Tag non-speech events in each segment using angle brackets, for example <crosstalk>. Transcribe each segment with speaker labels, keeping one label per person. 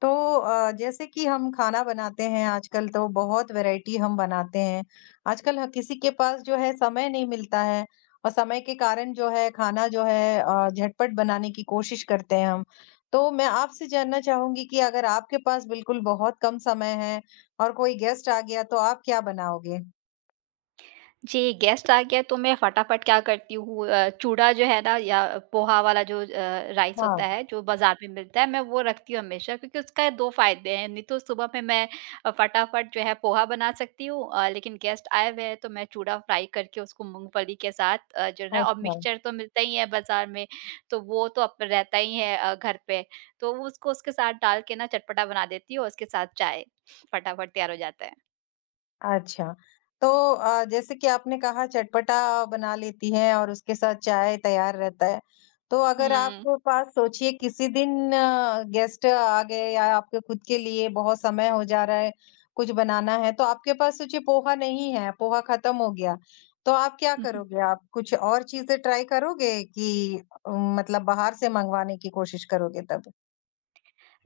Speaker 1: तो जैसे कि हम खाना बनाते हैं आजकल तो बहुत वैरायटी हम बनाते हैं। आजकल ह किसी के पास जो है समय नहीं मिलता है। और समय के कारण जो है खाना जो है झटपट बनाने की कोशिश करते हैं हम। तो मैं आपसे जानना चाहूँगी कि अगर आपके पास बिल्कुल बहुत कम समय है और कोई गेस्ट आ गया तो आप क्या बनाओगे?
Speaker 2: जी, गेस्ट आ गया तो मैं फटाफट क्या करती हूँ चूड़ा जो है ना या पोहा वाला जो राइस
Speaker 1: हाँ,
Speaker 2: होता है, जो बाज़ार में मिलता है, मैं वो रखती हूँ हमेशा क्योंकि उसका 2 फ़ायदे हैं। नहीं तो सुबह में मैं फटाफट जो है पोहा बना सकती हूँ, लेकिन गेस्ट आए हुए हैं तो मैं चूड़ा फ्राई करके उसको मूँगफली के साथ, जो है ना और
Speaker 1: अच्छा।
Speaker 2: मिक्सचर तो मिलता ही है बाज़ार में, तो वो तो अब रहता ही है घर पे। तो उसको उसके साथ डाल के ना चटपटा बना देती हूँ और उसके साथ चाय, फटाफट तैयार हो जाता है।
Speaker 1: अच्छा। तो जैसे कि आपने कहा चटपटा बना लेती हैं और उसके साथ चाय तैयार रहता है। तो अगर
Speaker 2: हुँ।
Speaker 1: आपके पास सोचिए किसी दिन गेस्ट आ गए या आपके खुद के लिए बहुत समय हो जा रहा है, कुछ बनाना है, तो आपके पास सोचिए पोहा नहीं है, पोहा खत्म हो गया, तो आप क्या
Speaker 2: <laughs>
Speaker 1: करोगे? आप कुछ और चीज़ें ट्राई करोगे कि अ, मतलब बाहर से मँगवाने की कोशिश करोगे तब?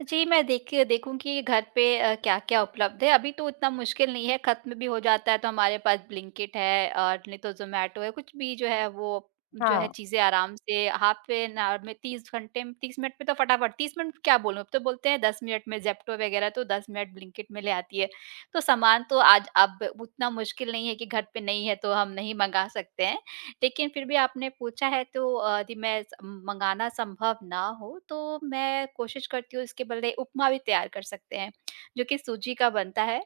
Speaker 2: जी, मैं देखिए देखूँगी घर पे, क्या-क्या उपलब्ध है, अभी तो इतना मुश्किल नहीं है, खत्म भी हो जाता है तो हमारे पास ब्लिंकिट है और नहीं तो ज़ोमैटो है, कुछ भी जो है वो जो है
Speaker 1: हाँ,
Speaker 2: चीज़ें आराम से हाफ एन आवर में 30 घंटे में 30 मिनट में तो फटाफट 30 मिनट क्या बोलूँ, अब तो बोलते हैं 10 मिनट में ज़ेप्टो वगैरह तो 10 मिनट ब्लिंकिट में ले आती है। तो सामान तो आज अब उतना मुश्किल नहीं है कि घर पे नहीं है तो हम नहीं मँगा सकते हैं। लेकिन फिर भी आपने पूछा है तो यदि मैं स मँगाना संभव ना हो, तो मैं कोशिश करती हूँ इसके बदले उपमा भी तैयार कर सकते हैं, जो कि सूजी का बनता है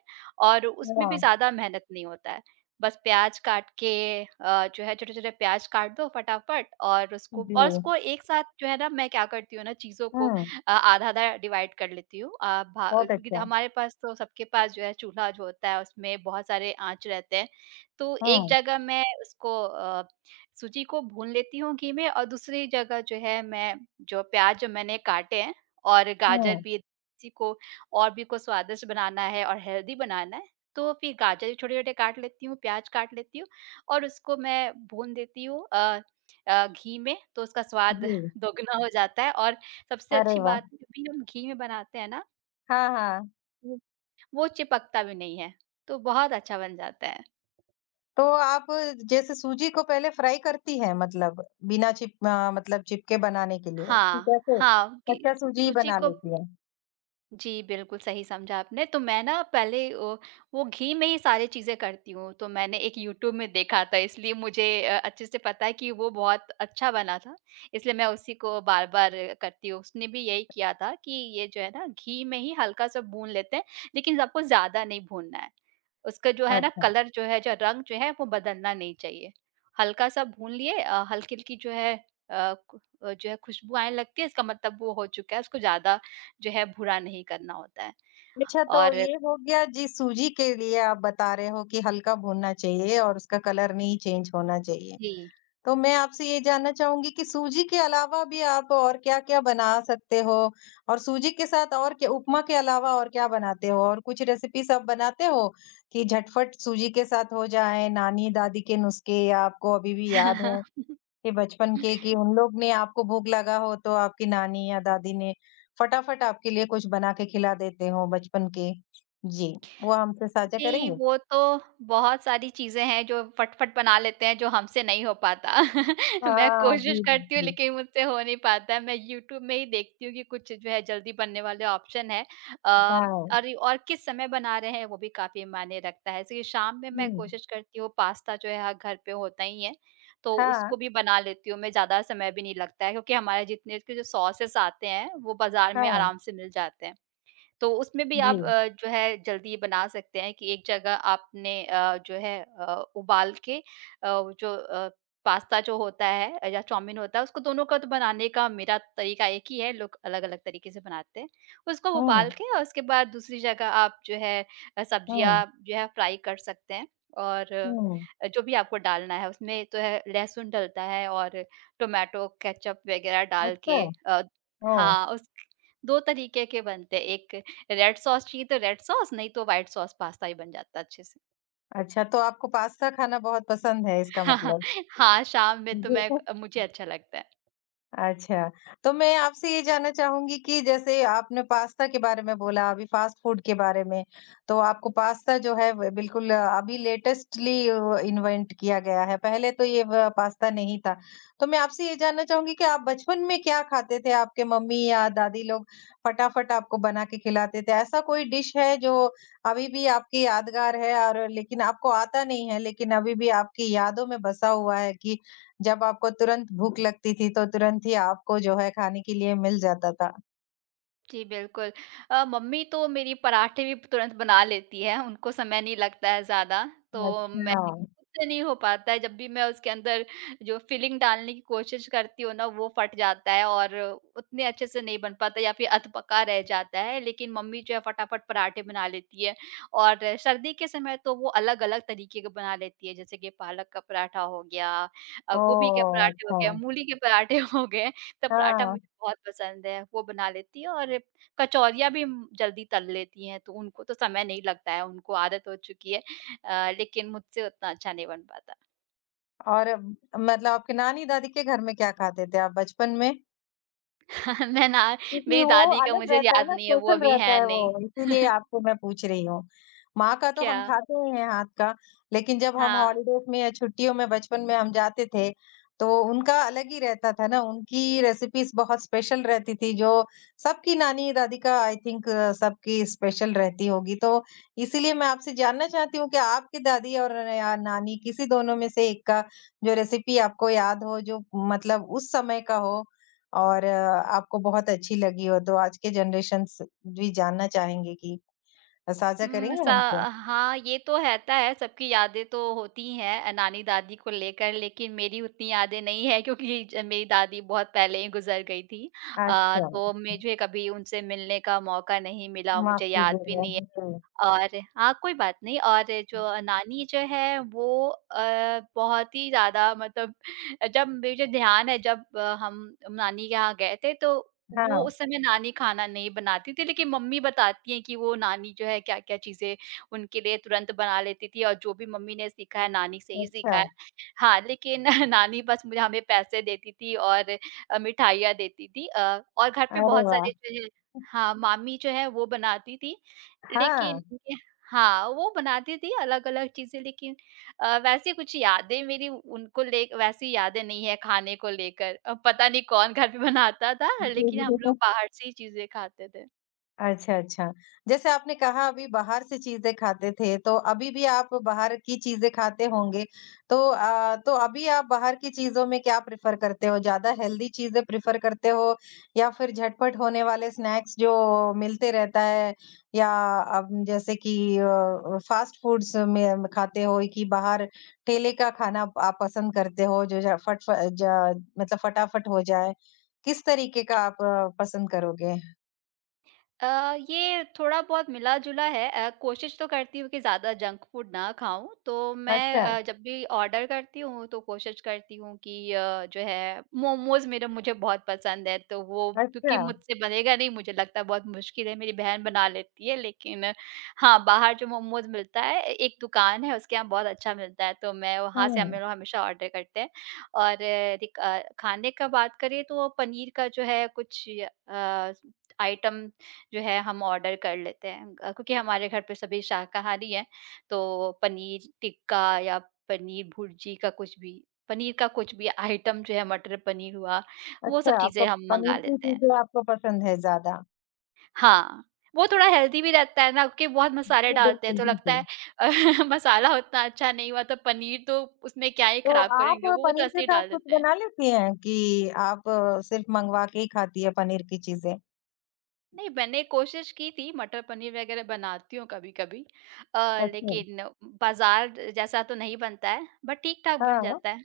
Speaker 2: और उसमें भी
Speaker 1: वाह!
Speaker 2: ज़्यादा मेहनत नहीं होता है। बस प्याज़ काट के जो है छोटे-छोटे प्याज़ काट दो फटाफट और उसको
Speaker 1: जी।
Speaker 2: और उसको एक साथ जो है ना मैं क्या करती हूँ ना चीज़ों को
Speaker 1: हुँ,
Speaker 2: आधा-आधा डिवाइड कर लेती हूँ। अ, भा
Speaker 1: बहुत
Speaker 2: क्योंकि
Speaker 1: अच्छा।
Speaker 2: हमारे पास तो सबके पास जो है चूल्हा जो होता है उसमें बहुत सारे आँच रहते हैं, तो एक
Speaker 1: हुँ,
Speaker 2: जगह मैं उसको सूजी को भून लेती हूँ घी में और दूसरी जगह जो है मैं जो प्याज़ जो मैंने काटे हैं और गाजर
Speaker 1: हुँ,
Speaker 2: भी इसी को और भी को स्वादिष्ट बनाना है और हेल्दी बनाना है, तो फिर गाजर भी छोटे-छोटे काट लेती हूँ, प्याज़ काट लेती हूँ और उसको मैं भून देती हूँ घी में तो उसका स्वाद
Speaker 1: जी।
Speaker 2: <laughs> दोगुना हो जाता है और सबसे
Speaker 1: अरे
Speaker 2: अच्छी
Speaker 1: वाह!
Speaker 2: बात है, जब भी हम घी में बनाते हैं ना,
Speaker 1: हाँ, हाँ।
Speaker 2: वो वो चिपकता भी नहीं है, तो बहुत अच्छा बन जाता है।
Speaker 1: तो आप जैसे सूजी को पहले फ्राई करती हैं मतलब बिना मतलब चिपके बनाने के लिए कि
Speaker 2: हाँ,
Speaker 1: कैसे?
Speaker 2: हाँ, कि
Speaker 1: कच्चा सूजी ही
Speaker 2: सूजी
Speaker 1: बना
Speaker 2: को
Speaker 1: लेती हैं?
Speaker 2: जी, बिल्कुल सही समझा आपने। तो मैं ना पहले, वो घी में ही सारी चीज़ें करती हूँ, तो मैंने एक यूट्यूब में देखा था इसलिए मुझे अच्छे से पता है कि वो बहुत अच्छा बना था, इसलिए मैं उसी को बार-बार करती हूँ। उसने भी यही किया था कि ये जो है ना घी में ही हल्का-सा भून लेते हैं, लेकिन आपको ज़्यादा नहीं भूनना है। उसका जो है ना
Speaker 1: अच्छा।
Speaker 2: कलर जो है जो रंग जो है वो बदलना नहीं चाहिए। हल्का-सा भून लिए, हल्की-हल्की जो है जो है खुशबू आने लगती है इसका मतलब वो हो चुका है, उसको ज़्यादा जो है बुरा नहीं करना होता है
Speaker 1: अच्छा तो
Speaker 2: और
Speaker 1: ये हो गया जिस सूजी के लिए आप बता रहे हो कि हल्का भूनना चाहिए और उसका कलर नहीं चेंज होना चाहिए।
Speaker 2: जी।
Speaker 1: तो मैं आपसे ये जानना चाहूँगी कि सूजी के अलावा भी आप और क्या-क्या बना सकते हो? और सूजी के साथ और क्या उपमा के अलावा और क्या बनाते हो? और कुछ रेसिपीज़ आप बनाते हो कि झटपट सूजी के साथ हो जाए, नानी-दादी के नुस्खे या आपको अभी भी याद हो
Speaker 2: <laughs>
Speaker 1: कि बचपन के कि उन लोग ने आपको भूख लगा हो तो आपकी नानी या दादी ने फटाफट आपके लिए कुछ बना के खिला देते हो बचपन के? जी, वो हमसे साझा
Speaker 2: जी,
Speaker 1: करेंगे?
Speaker 2: वो तो बहुत सारी चीज़ें हैं जो फट-फट बना लेते हैं, जो हमसे नहीं हो पाता। <laughs> मैं
Speaker 1: हाँ,
Speaker 2: कोशिश
Speaker 1: जी, जी,
Speaker 2: करती हूँ
Speaker 1: जी।
Speaker 2: लेकिन मुझसे हो नहीं पाता है। मैं यूट्यूब में ही देखती हूँ कि कुछ जो है जल्दी बनने वाले ऑप्शन हैं। अ,
Speaker 1: हाँ।
Speaker 2: अरे और किस समय बना रहे हैं वो भी काफ़ी मायने रखता है। जैसे शाम में मैं
Speaker 1: हुँ।
Speaker 2: कोशिश करती हूँ पास्ता जो है हर घर पे होता ही है, तो
Speaker 1: हाँ,
Speaker 2: उसको भी बना लेती हूँ मैं, ज़्यादा समय भी नहीं लगता है क्योंकि हमारे जितने इसके जो सॉसेस आते हैं, वो बाज़ार में
Speaker 1: हाँ।
Speaker 2: आराम से मिल जाते हैं। तो उसमें भी
Speaker 1: जी।
Speaker 2: आप जो है जल्दी बना सकते हैं कि एक जगह आपने जो है उबाल के, वो जो पास्ता जो होता है या चाउमीन होता है उसको दोनों का तो बनाने का मेरा तरीका एक ही है लोग अलग-अलग तरीके से बनाते हैं। उसको
Speaker 1: हुँ,
Speaker 2: उबाल के और उसके बाद दूसरी जगह आप जो है
Speaker 1: हुँ,
Speaker 2: सब्जियाँ जो है फ्राई कर सकते हैं और
Speaker 1: हुँ।
Speaker 2: जो भी आपको डालना है उसमें तो है लहसुन डलता है और टोमेटो केचअप वगैरह डाल
Speaker 1: अच्छा,
Speaker 2: के
Speaker 1: ओह!
Speaker 2: हाँ, उस 2 तरीके के बनते हैं। एक रेड सॉस चाहिए तो रेड सॉस, नहीं तो व्हाइट सॉस पास्ता ही बन जाता अच्छे से।
Speaker 1: अच्छा, तो आपको पास्ता खाना बहुत पसंद है इसका
Speaker 2: <laughs>
Speaker 1: मतलब।
Speaker 2: हाँ, शाम में तो
Speaker 1: जी।
Speaker 2: मैं मुझे अच्छा लगता है।
Speaker 1: अच्छा, तो मैं आपसे ये जानना चाहूँगी कि जैसे आपने पास्ता के बारे में बोला, अभी फ़ास्ट फ़ूड के बारे में, तो आपको पास्ता जो है व बिल्कुल अभी लेटेस्टली इन्वेंट किया गया है, पहले तो ये व पास्ता नहीं था। तो मैं आपसे ये जानना चाहूँगी कि आप बचपन में क्या खाते थे? आपके मम्मी या दादी लोग फटाफट आपको बना के खिलाते थे, ऐसा कोई डिश है जो अभी भी आपकी यादगार है और लेकिन आपको आता नहीं है, लेकिन अभी भी आपकी यादों में बसा हुआ है कि जब आपको तुरंत भूख लगती थी, तो तुरंत ही आपको जो है खाने के लिए मिल जाता था।
Speaker 2: जी, बिल्कुल। मम्मी तो मेरी पराठे भी तुरंत बना लेती हैं, उनको समय नहीं लगता है ज़्यादा, तो
Speaker 1: अच्छा।
Speaker 2: मैं
Speaker 1: हाँ।
Speaker 2: मुझसे नहीं हो पाता है, जब भी मैं उसके अंदर जो फिलिंग डालने की कोशिश करती हूँ ना, वो फट जाता है और उतने अच्छे से नहीं बन पाता या फिर अधपका रह जाता है, लेकिन मम्मी जो है फटाफट पराठे बना लेती है और सर्दी के समय तो वो अलग-अलग तरीके के बना लेती है, जैसे कि पालक का पराठा हो गया, गोभी के
Speaker 1: ओह!
Speaker 2: पराठे हो
Speaker 1: अच्छा।
Speaker 2: गए, मूली के पराठे हो गए तो पराठा
Speaker 1: हाँ,
Speaker 2: मुझे बहुत पसंद है, वो बना लेती हैं और कचौरियाँ भी जल्दी तल लेती हैं, तो उनको तो समय नहीं लगता है, उनको आदत हो चुकी है, लेकिन मुझसे उतना अच्छा नहीं बन पाता।
Speaker 1: और मतलब आपकी नानी-दादी के घर में क्या खाते थे आप बचपन में?
Speaker 2: <laughs> मैं ना
Speaker 1: क्योंकि
Speaker 2: मेरी
Speaker 1: वो
Speaker 2: दादी का
Speaker 1: अलग
Speaker 2: मुझे
Speaker 1: रहता है
Speaker 2: याद
Speaker 1: ना,
Speaker 2: नहीं है, वो
Speaker 1: स्पेशल
Speaker 2: अभी
Speaker 1: रहता
Speaker 2: हैं
Speaker 1: है
Speaker 2: नहीं।
Speaker 1: वो, इसीलिए
Speaker 2: <laughs>
Speaker 1: आपको मैं पूछ रही हूँ। माँ का तो
Speaker 2: क्या?
Speaker 1: हम खाते ही हैं हाथ का, लेकिन जब हम
Speaker 2: हाँ।
Speaker 1: हॉलिडेज़ में या छुट्टियों में बचपन में हम जाते थे, तो उनका अलग ही रहता था ना, उनकी रेसिपीज़ बहुत स्पेशल रहती थी, जो सबकी नानी-दादी का आई थिंक सबकी स्पेशल रहती होगी। तो इसीलिए मैं आपसे जानना चाहती हूँ कि आपकी दादी और या नानी किसी दोनों में से एक का जो रेसिपी आपको याद हो, जो मतलब उस समय का हो और आपको बहुत अच्छी लगी हो तो आज के जनरेशन्स भी जानना चाहेंगे कि साझा
Speaker 2: उम,
Speaker 1: करेंगे
Speaker 2: सा
Speaker 1: हमसे?
Speaker 2: हाँ, ये तो रहता है, सबकी यादें तो होती ही हैं, नानी-दादी को लेकर, लेकिन मेरी उतनी यादें नहीं हैं क्योंकि ज मेरी दादी बहुत पहले ही गुज़र गई थी।
Speaker 1: अच्छा,
Speaker 2: तो मुझे कभी उनसे मिलने का मौका नहीं मिला,
Speaker 1: माफ़
Speaker 2: मुझे याद भी
Speaker 1: कीजिएगा।
Speaker 2: नहीं है।
Speaker 1: <laughs>
Speaker 2: और हाँ, कोई बात नहीं और
Speaker 1: जी,
Speaker 2: जो नानी जो है वो बहुत ही ज़्यादा मतलब <laughs> जब मुझे ध्यान है जब हम नानी के यहाँ गए थे तो
Speaker 1: हाँ,
Speaker 2: वो उस समय नानी खाना नहीं बनाती थी लेकिन मम्मी बताती हैं कि वो नानी जो है क्या-क्या चीज़ें उनके लिए तुरंत बना लेती थी और जो भी मम्मी ने सीखा है नानी से ही
Speaker 1: अच्छा,
Speaker 2: सीखा है। हाँ, लेकिन <laughs> नानी बस मुझे हमें पैसे देती थी और मिठाइयाँ देती थी और घर पे
Speaker 1: अरे
Speaker 2: बहुत
Speaker 1: वाह!
Speaker 2: सारे जो है हाँ, मामी जो है वो बनाती थी लेकिन
Speaker 1: हाँ। <laughs>
Speaker 2: उनके हाँ, वो बनाती थी अलग-अलग चीज़ें लेकिन वैसी कुछ यादें मेरी उनको ले वैसी यादें नहीं है खाने को लेकर। अब पता नहीं कौन घर पे बनाता था,
Speaker 1: जी,
Speaker 2: लेकिन हम
Speaker 1: जी।
Speaker 2: लोग बाहर से ही चीज़ें खाते थे।
Speaker 1: अच्छा, अच्छा। जैसे आपने कहा अभी बाहर से चीज़ें खाते थे, तो अभी भी आप बाहर की चीज़ें खाते होंगे। तो अभी आप बाहर की चीज़ों में क्या प्रेफ़र करते हो? ज़्यादा हेल्दी चीज़ें प्रेफ़र करते हो या फिर झटपट होने वाले स्नैक्स जो मिलते रहता है या अब जैसे कि फ़ास्ट फ़ूड्स में खाते हो कि बाहर ठेले का खाना आप पसंद करते हो जो ज फट फ ज मतलब फटाफट हो जाए? किस तरीके का आप पसंद करोगे?
Speaker 2: अ, ये थोड़ा-बहुत मिला-जुला है, कोशिश तो करती हूँ कि ज़्यादा जंक फूड ना खाऊँ, तो मैं
Speaker 1: अच्छा।
Speaker 2: अ, जब भी ऑर्डर करती हूँ, तो कोशिश करती हूँ कि जो है मोमोज़ मेरा मुझे बहुत पसंद है, तो वो क्योंकि
Speaker 1: अच्छा,
Speaker 2: मुझसे बनेगा नहीं, मुझे लगता है बहुत मुश्किल है, मेरी बहन बना लेती है, लेकिन हाँ, बाहर जो मोमोज़ मिलता है, ए एक दुकान है, उसके यहाँ बहुत अच्छा मिलता है, तो मैं वहाँ से हम
Speaker 1: हुँ।
Speaker 2: लोग हमेशा ऑर्डर करते हैं और खाने का बात करें, तो पनीर का जो है कुछ अ, आइटम जो है हम ऑर्डर कर लेते हैं, क्योंकि हमारे घर पे सभी शाकाहारी हैं तो पनीर टिक्का या पनीर भुर्जी का कुछ भी पनीर का कुछ भी आइटम जो है मटर पनीर हुआ वो
Speaker 1: अच्छा,
Speaker 2: सब चीज़ें
Speaker 1: आपको
Speaker 2: हम मंगा
Speaker 1: पनीर की
Speaker 2: लेते हैं।
Speaker 1: चीज़ें आपको पसंद है ज़्यादा।
Speaker 2: हाँ, वो थोड़ा हेल्दी भी रहता है ना क्योंकि बहुत मसाले
Speaker 1: जी,
Speaker 2: डालते हैं
Speaker 1: बिल्कुल,
Speaker 2: तो लगता है
Speaker 1: बिल्कुल।
Speaker 2: <laughs> मसाला उतना अच्छा नहीं हुआ तो पनीर तो उसमें क्या ही
Speaker 1: तो
Speaker 2: खराब
Speaker 1: आप
Speaker 2: करेंगे, वो तो
Speaker 1: पनीर
Speaker 2: ऐसे
Speaker 1: के
Speaker 2: ही
Speaker 1: साथ
Speaker 2: डाल
Speaker 1: कुछ
Speaker 2: देते हैं।
Speaker 1: बना लेती हैं कि आप सिर्फ़ मँगवा के ही खाती हैं पनीर की चीज़ें?
Speaker 2: नहीं, मैंने कोशिश की थी, मटर पनीर वग़ैरह बनाती हूँ कभी-कभी,
Speaker 1: अच्छा।
Speaker 2: लेकिन बाज़ार जैसा तो नहीं बनता है, बट ठीक-ठाक बन
Speaker 1: हाँ।
Speaker 2: जाता है।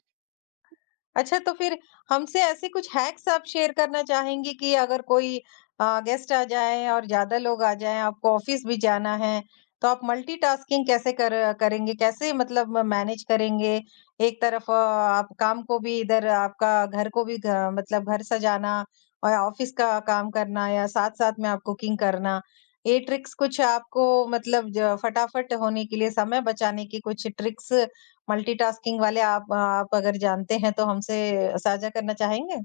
Speaker 1: अच्छा, तो फिर हमसे ऐसे कुछ हैक्स आप शेयर करना चाहेंगी कि अगर कोई गेस्ट आ जाए और ज़्यादा लोग आ जाएँ, आपको ऑफ़िस भी जाना है, तो आप मल्टीटास्किंग कैसे कर करेंगे? कैसे मतलब मैनेज करेंगे? एक तरफ आप काम को भी इधर आपका घर को भी घ मतलब घर सजाना और ऑफ़िस का काम करना या साथ-साथ में आप कुकिंग करना। ये ट्रिक्स कुछ आपको मतलब ज फटाफट होने के लिए, समय बचाने की कुछ ट्रिक्स मल्टीटास्किंग वाले आप अगर जानते हैं तो हमसे साझा करना चाहेंगे?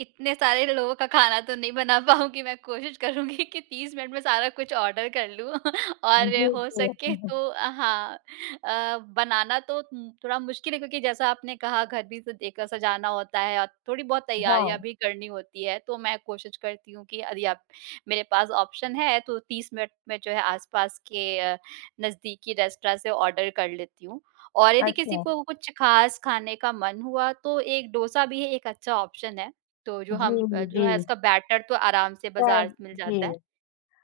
Speaker 2: इतने सारे लोगों का खाना तो नहीं बना पाऊँगी, मैं कोशिश करूँगी कि 30 मिनट में सारा कुछ ऑर्डर कर लूँ <laughs>
Speaker 1: जी,
Speaker 2: और हो
Speaker 1: जी।
Speaker 2: सके
Speaker 1: हुँ, हुँ।
Speaker 2: तो हाँ बनाना तो थोड़ा मुश्किल है क्योंकि जैसा आपने कहा घर भी तो देख सजाना होता है और थोड़ी बहुत
Speaker 1: हाँ,
Speaker 2: तैयारियाँ भी करनी होती है। तो मैं कोशिश करती हूँ कि यदि आप मेरे पास ऑप्शन है तो 30 मिनट में जो है आस-पास के नज़दीकी रेस्टोरेंट से ऑर्डर कर लेती हूँ। और यदि किसी
Speaker 1: अच्छा।
Speaker 2: को कुछ ख़ास खाने का मन हुआ तो एक डोसा भी एक अच्छा ऑप्शन है। तो जो
Speaker 1: जी,
Speaker 2: हम जो
Speaker 1: जी।
Speaker 2: है उसका बैटर तो आराम से बाज़ार
Speaker 1: शायद
Speaker 2: से मिल
Speaker 1: जी।
Speaker 2: जाता है,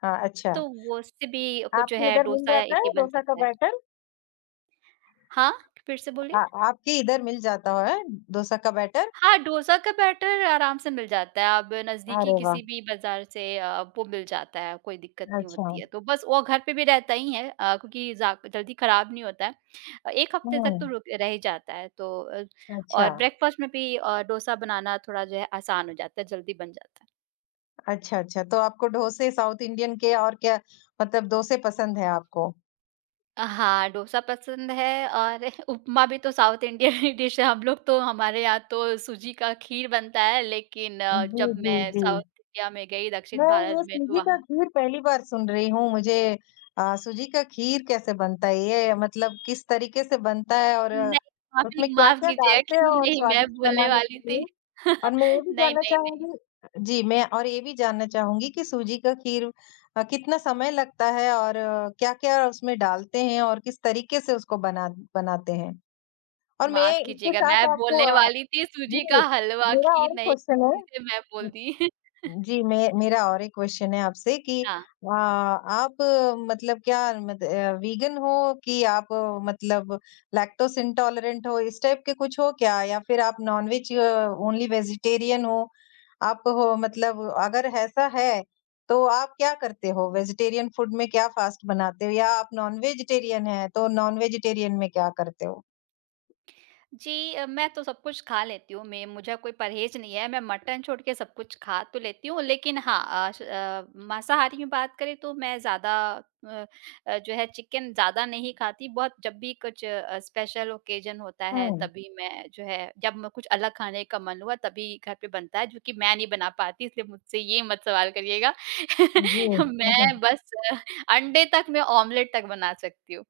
Speaker 1: हाँ, अच्छा।
Speaker 2: तो वो उससे भी कुछ जो
Speaker 1: आपके
Speaker 2: है
Speaker 1: इधर मिल
Speaker 2: डोसा या
Speaker 1: जाता
Speaker 2: इडली
Speaker 1: है
Speaker 2: बन
Speaker 1: डोसा का
Speaker 2: सकता है।
Speaker 1: बैटर?
Speaker 2: हाँ? फिर से बोलिए?
Speaker 1: आ आपके इधर मिल जाता है डोसा का बैटर?
Speaker 2: हाँ, डोसा का बैटर आराम से मिल जाता है, आप नज़दीकी
Speaker 1: अरे वाह!
Speaker 2: किसी भी बाज़ार से वो मिल जाता है, कोई दिक्कत नहीं
Speaker 1: अच्छा।
Speaker 2: होती है। तो बस वो घर पे भी रहता ही है, क्योंकि जा जल्दी खराब नहीं होता है। 1 हफ़्ते तक तो
Speaker 1: हुँ।
Speaker 2: रुक रह ही जाता है, तो
Speaker 1: अच्छा,
Speaker 2: और ब्रेकफ़ास्ट में भी डोसा बनाना थोड़ा जो है आसान हो जाता है, जल्दी बन जाता है।
Speaker 1: अच्छा, अच्छा। तो आपको डोसे साउथ इंडियन के और क्या मतलब डोसे पसंद हैं आपको?
Speaker 2: हाँ, डोसा पसंद है और <laughs> उपमा भी तो साउथ इंडियन <laughs> ही डिश है। हम लोग तो हमारे यहाँ तो सूजी का खीर बनता है, लेकिन
Speaker 1: जी,
Speaker 2: जब
Speaker 1: जी,
Speaker 2: मैं
Speaker 1: जी।
Speaker 2: साउथ इंडिया में गई, दक्षिण
Speaker 1: मैं
Speaker 2: भारत
Speaker 1: ये
Speaker 2: में तो
Speaker 1: सूजी का
Speaker 2: वहाँ
Speaker 1: खीर पहली बार सुन रही हूँ। मुझे सूजी का खीर कैसे बनता है? ये मतलब किस तरीके से बनता है और
Speaker 2: नहीं,
Speaker 1: उसमें
Speaker 2: माफ़ी माफ़
Speaker 1: क्या-क्या
Speaker 2: कीजिएगा,
Speaker 1: डालते हैं
Speaker 2: खीर
Speaker 1: और
Speaker 2: नहीं मैं
Speaker 1: स्वादिष्ट
Speaker 2: बोलने
Speaker 1: बनाने
Speaker 2: वाली
Speaker 1: के लिए?
Speaker 2: थी।
Speaker 1: और
Speaker 2: <laughs>
Speaker 1: मैं ये भी
Speaker 2: नहीं,
Speaker 1: जानना
Speaker 2: नहीं, नहीं,
Speaker 1: चाहूँगी जी, मैं और ये भी जानना चाहूँगी कि सूजी का खीर कितना समय लगता है और क्या-क्या उसमें डालते हैं और किस तरीके से उसको बना बनाते हैं? और
Speaker 2: माफ़
Speaker 1: मैं इसके
Speaker 2: कीजिएगा,
Speaker 1: साथ
Speaker 2: मैं
Speaker 1: आपको
Speaker 2: बोलने
Speaker 1: अ,
Speaker 2: वाली थी सूजी का
Speaker 1: जी,
Speaker 2: हलवा,
Speaker 1: मेरा
Speaker 2: खीर
Speaker 1: और एक
Speaker 2: नहीं,
Speaker 1: क्वेश्चन है।
Speaker 2: इसे मैं बोल दी।
Speaker 1: जी,
Speaker 2: <laughs>
Speaker 1: मैं मेरा और एक क्वेश्चन है आपसे कि
Speaker 2: हाँ।
Speaker 1: आप मतलब क्या मत अ, वीगन हो कि आप मतलब लैक्टोज़ इंटॉलरेंट हो, इस टाइप के कुछ हो क्या? या फिर आप नॉन-वेज ओनली वेजिटेरियन हो? आप हो मतलब अगर ऐसा है, तो आप क्या करते हो? वेजिटेरियन फूड में क्या फ़ास्ट बनाते हो? या आप नॉन-वेजिटेरियन हैं, तो नॉन-वेजिटेरियन में क्या करते हो?
Speaker 2: जी, मैं तो सब कुछ खा लेती हूँ, मैं मुझे कोई परहेज़ नहीं है, मैं मटन छोड़ के सब कुछ खा तो लेती हूँ। लेकिन हाँ, मांसाहारी में बात करें तो मैं ज़्यादा अ जो है चिकन ज़्यादा नहीं खाती, बहुत जब भी कुछ स्पेशल ओकेज़न होता है
Speaker 1: हुँ,
Speaker 2: तभी मैं जो है जब मैं कुछ अलग खाने का मन हुआ तभी घर पे बनता है, जो कि मैं नहीं बना पाती इसलिए मुझसे ये मत सवाल करिएगा।
Speaker 1: जी।
Speaker 2: <laughs>
Speaker 1: <laughs> हुँ, हुँ।
Speaker 2: मैं बस अंडे तक मैं ऑमलेट तक बना सकती हूँ।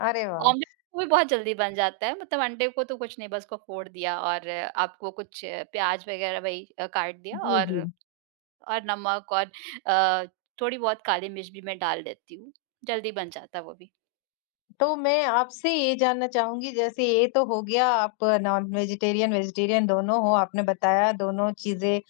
Speaker 1: अरे वाह!
Speaker 2: ऑमलेट वो भी बहुत जल्दी बन जाता है, मतलब अंडे को तो कुछ नहीं बस उसको फोड़ दिया और आपको कुछ प्याज़ वग़ैरह वही काट दिया
Speaker 1: जी, जी।
Speaker 2: और नमक और अ, थोड़ी बहुत काली मिर्च भी मैं डाल देती हूँ, जल्दी बन जाता है वो भी।
Speaker 1: तो मैं आपसे ये जानना चाहूँगी जैसे ये तो हो गया आप नॉन वेजिटेरियन वेजिटेरियन दोनों हो, आपने बताया दोनों चीज़ें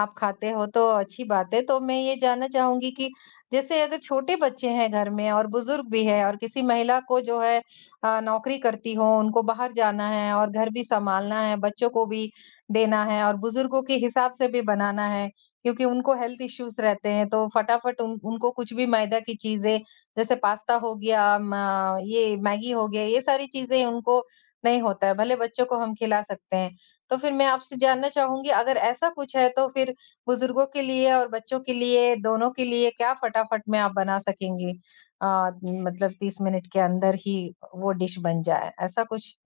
Speaker 1: आप खाते हो तो अच्छी बात है। तो मैं ये जानना चाहूँगी कि जैसे अगर छोटे बच्चे हैं घर में और बुज़ुर्ग भी है और किसी महिला को जो है नौकरी करती हो, उनको बाहर जाना है और घर भी सँभालना है, बच्चों को भी देना है और बुज़ुर्गों के हिसाब से भी बनाना है, क्योंकि उनको हेल्थ इश्यूज़ रहते हैं तो फटाफट उन उनको कुछ भी मैदा की चीज़ें जैसे पास्ता हो गया, म ये मैगी हो गया, ये सारी चीज़ें उनको नहीं होता है, भले बच्चों को हम खिला सकते हैं। तो फिर मैं आपसे जानना चाहूँगी अगर ऐसा कुछ है तो फिर बुज़ुर्गों के लिए और बच्चों के लिए, दोनों के लिए क्या फटाफट में आप बना सकेंगी? अ, मतलब 30 मिनट के अंदर ही वो डिश बन जाए, ऐसा कुछ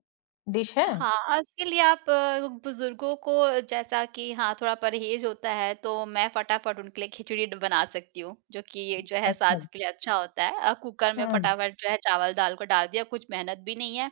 Speaker 1: डिश है?
Speaker 2: हाँ, उसके लिए आप बुज़ुर्गों को जैसा कि हाँ, थोड़ा परहेज़ होता है, तो मैं फटाफट उनके लिए खिचड़ी ड बना सकती हूँ, जो कि जो है
Speaker 1: अच्छा।
Speaker 2: स्वास्थ्य के लिए अच्छा होता है। कुकर में
Speaker 1: हुँ,
Speaker 2: फटाफट जो है चावल-दाल को डाल दिया, कुछ मेहनत भी नहीं है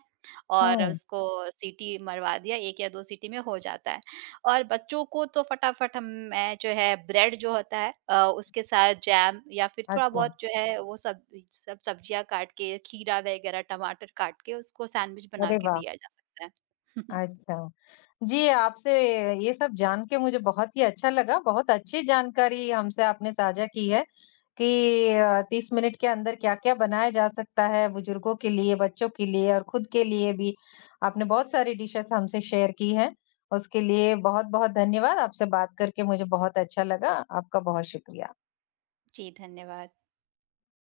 Speaker 2: और
Speaker 1: हुँ।
Speaker 2: उसको सीटी मरवा दिया, 1 या 2 सीटी में हो जाता है। और बच्चों को तो फटाफट हम मैं जो है ब्रेड जो होता है, उसके साथ जैम या फिर
Speaker 1: अच्छा,
Speaker 2: थोड़ा-बहुत जो है वो सब सब सब्जियाँ काट के, खीरा वगैरह, टमाटर काट के उसको सैंडविच बना
Speaker 1: अरे
Speaker 2: के
Speaker 1: वाह!
Speaker 2: दिया जा सकता है। <laughs>
Speaker 1: अच्छा। जी, आपसे ये सब जान के मुझे बहुत ही अच्छा लगा। बहुत अच्छी जानकारी हमसे आपने साझा की है कि 30 मिनट के अंदर क्या-क्या बनाया जा सकता है बुजुर्गों के लिए, बच्चों के लिए और खुद के लिए भी। आपने बहुत सारी डिशेज़ हमसे शेयर की हैं। उसके लिए बहुत-बहुत धन्यवाद। आपसे बात करके मुझे बहुत अच्छा लगा। आपका बहुत शुक्रिया।
Speaker 2: जी धन्यवाद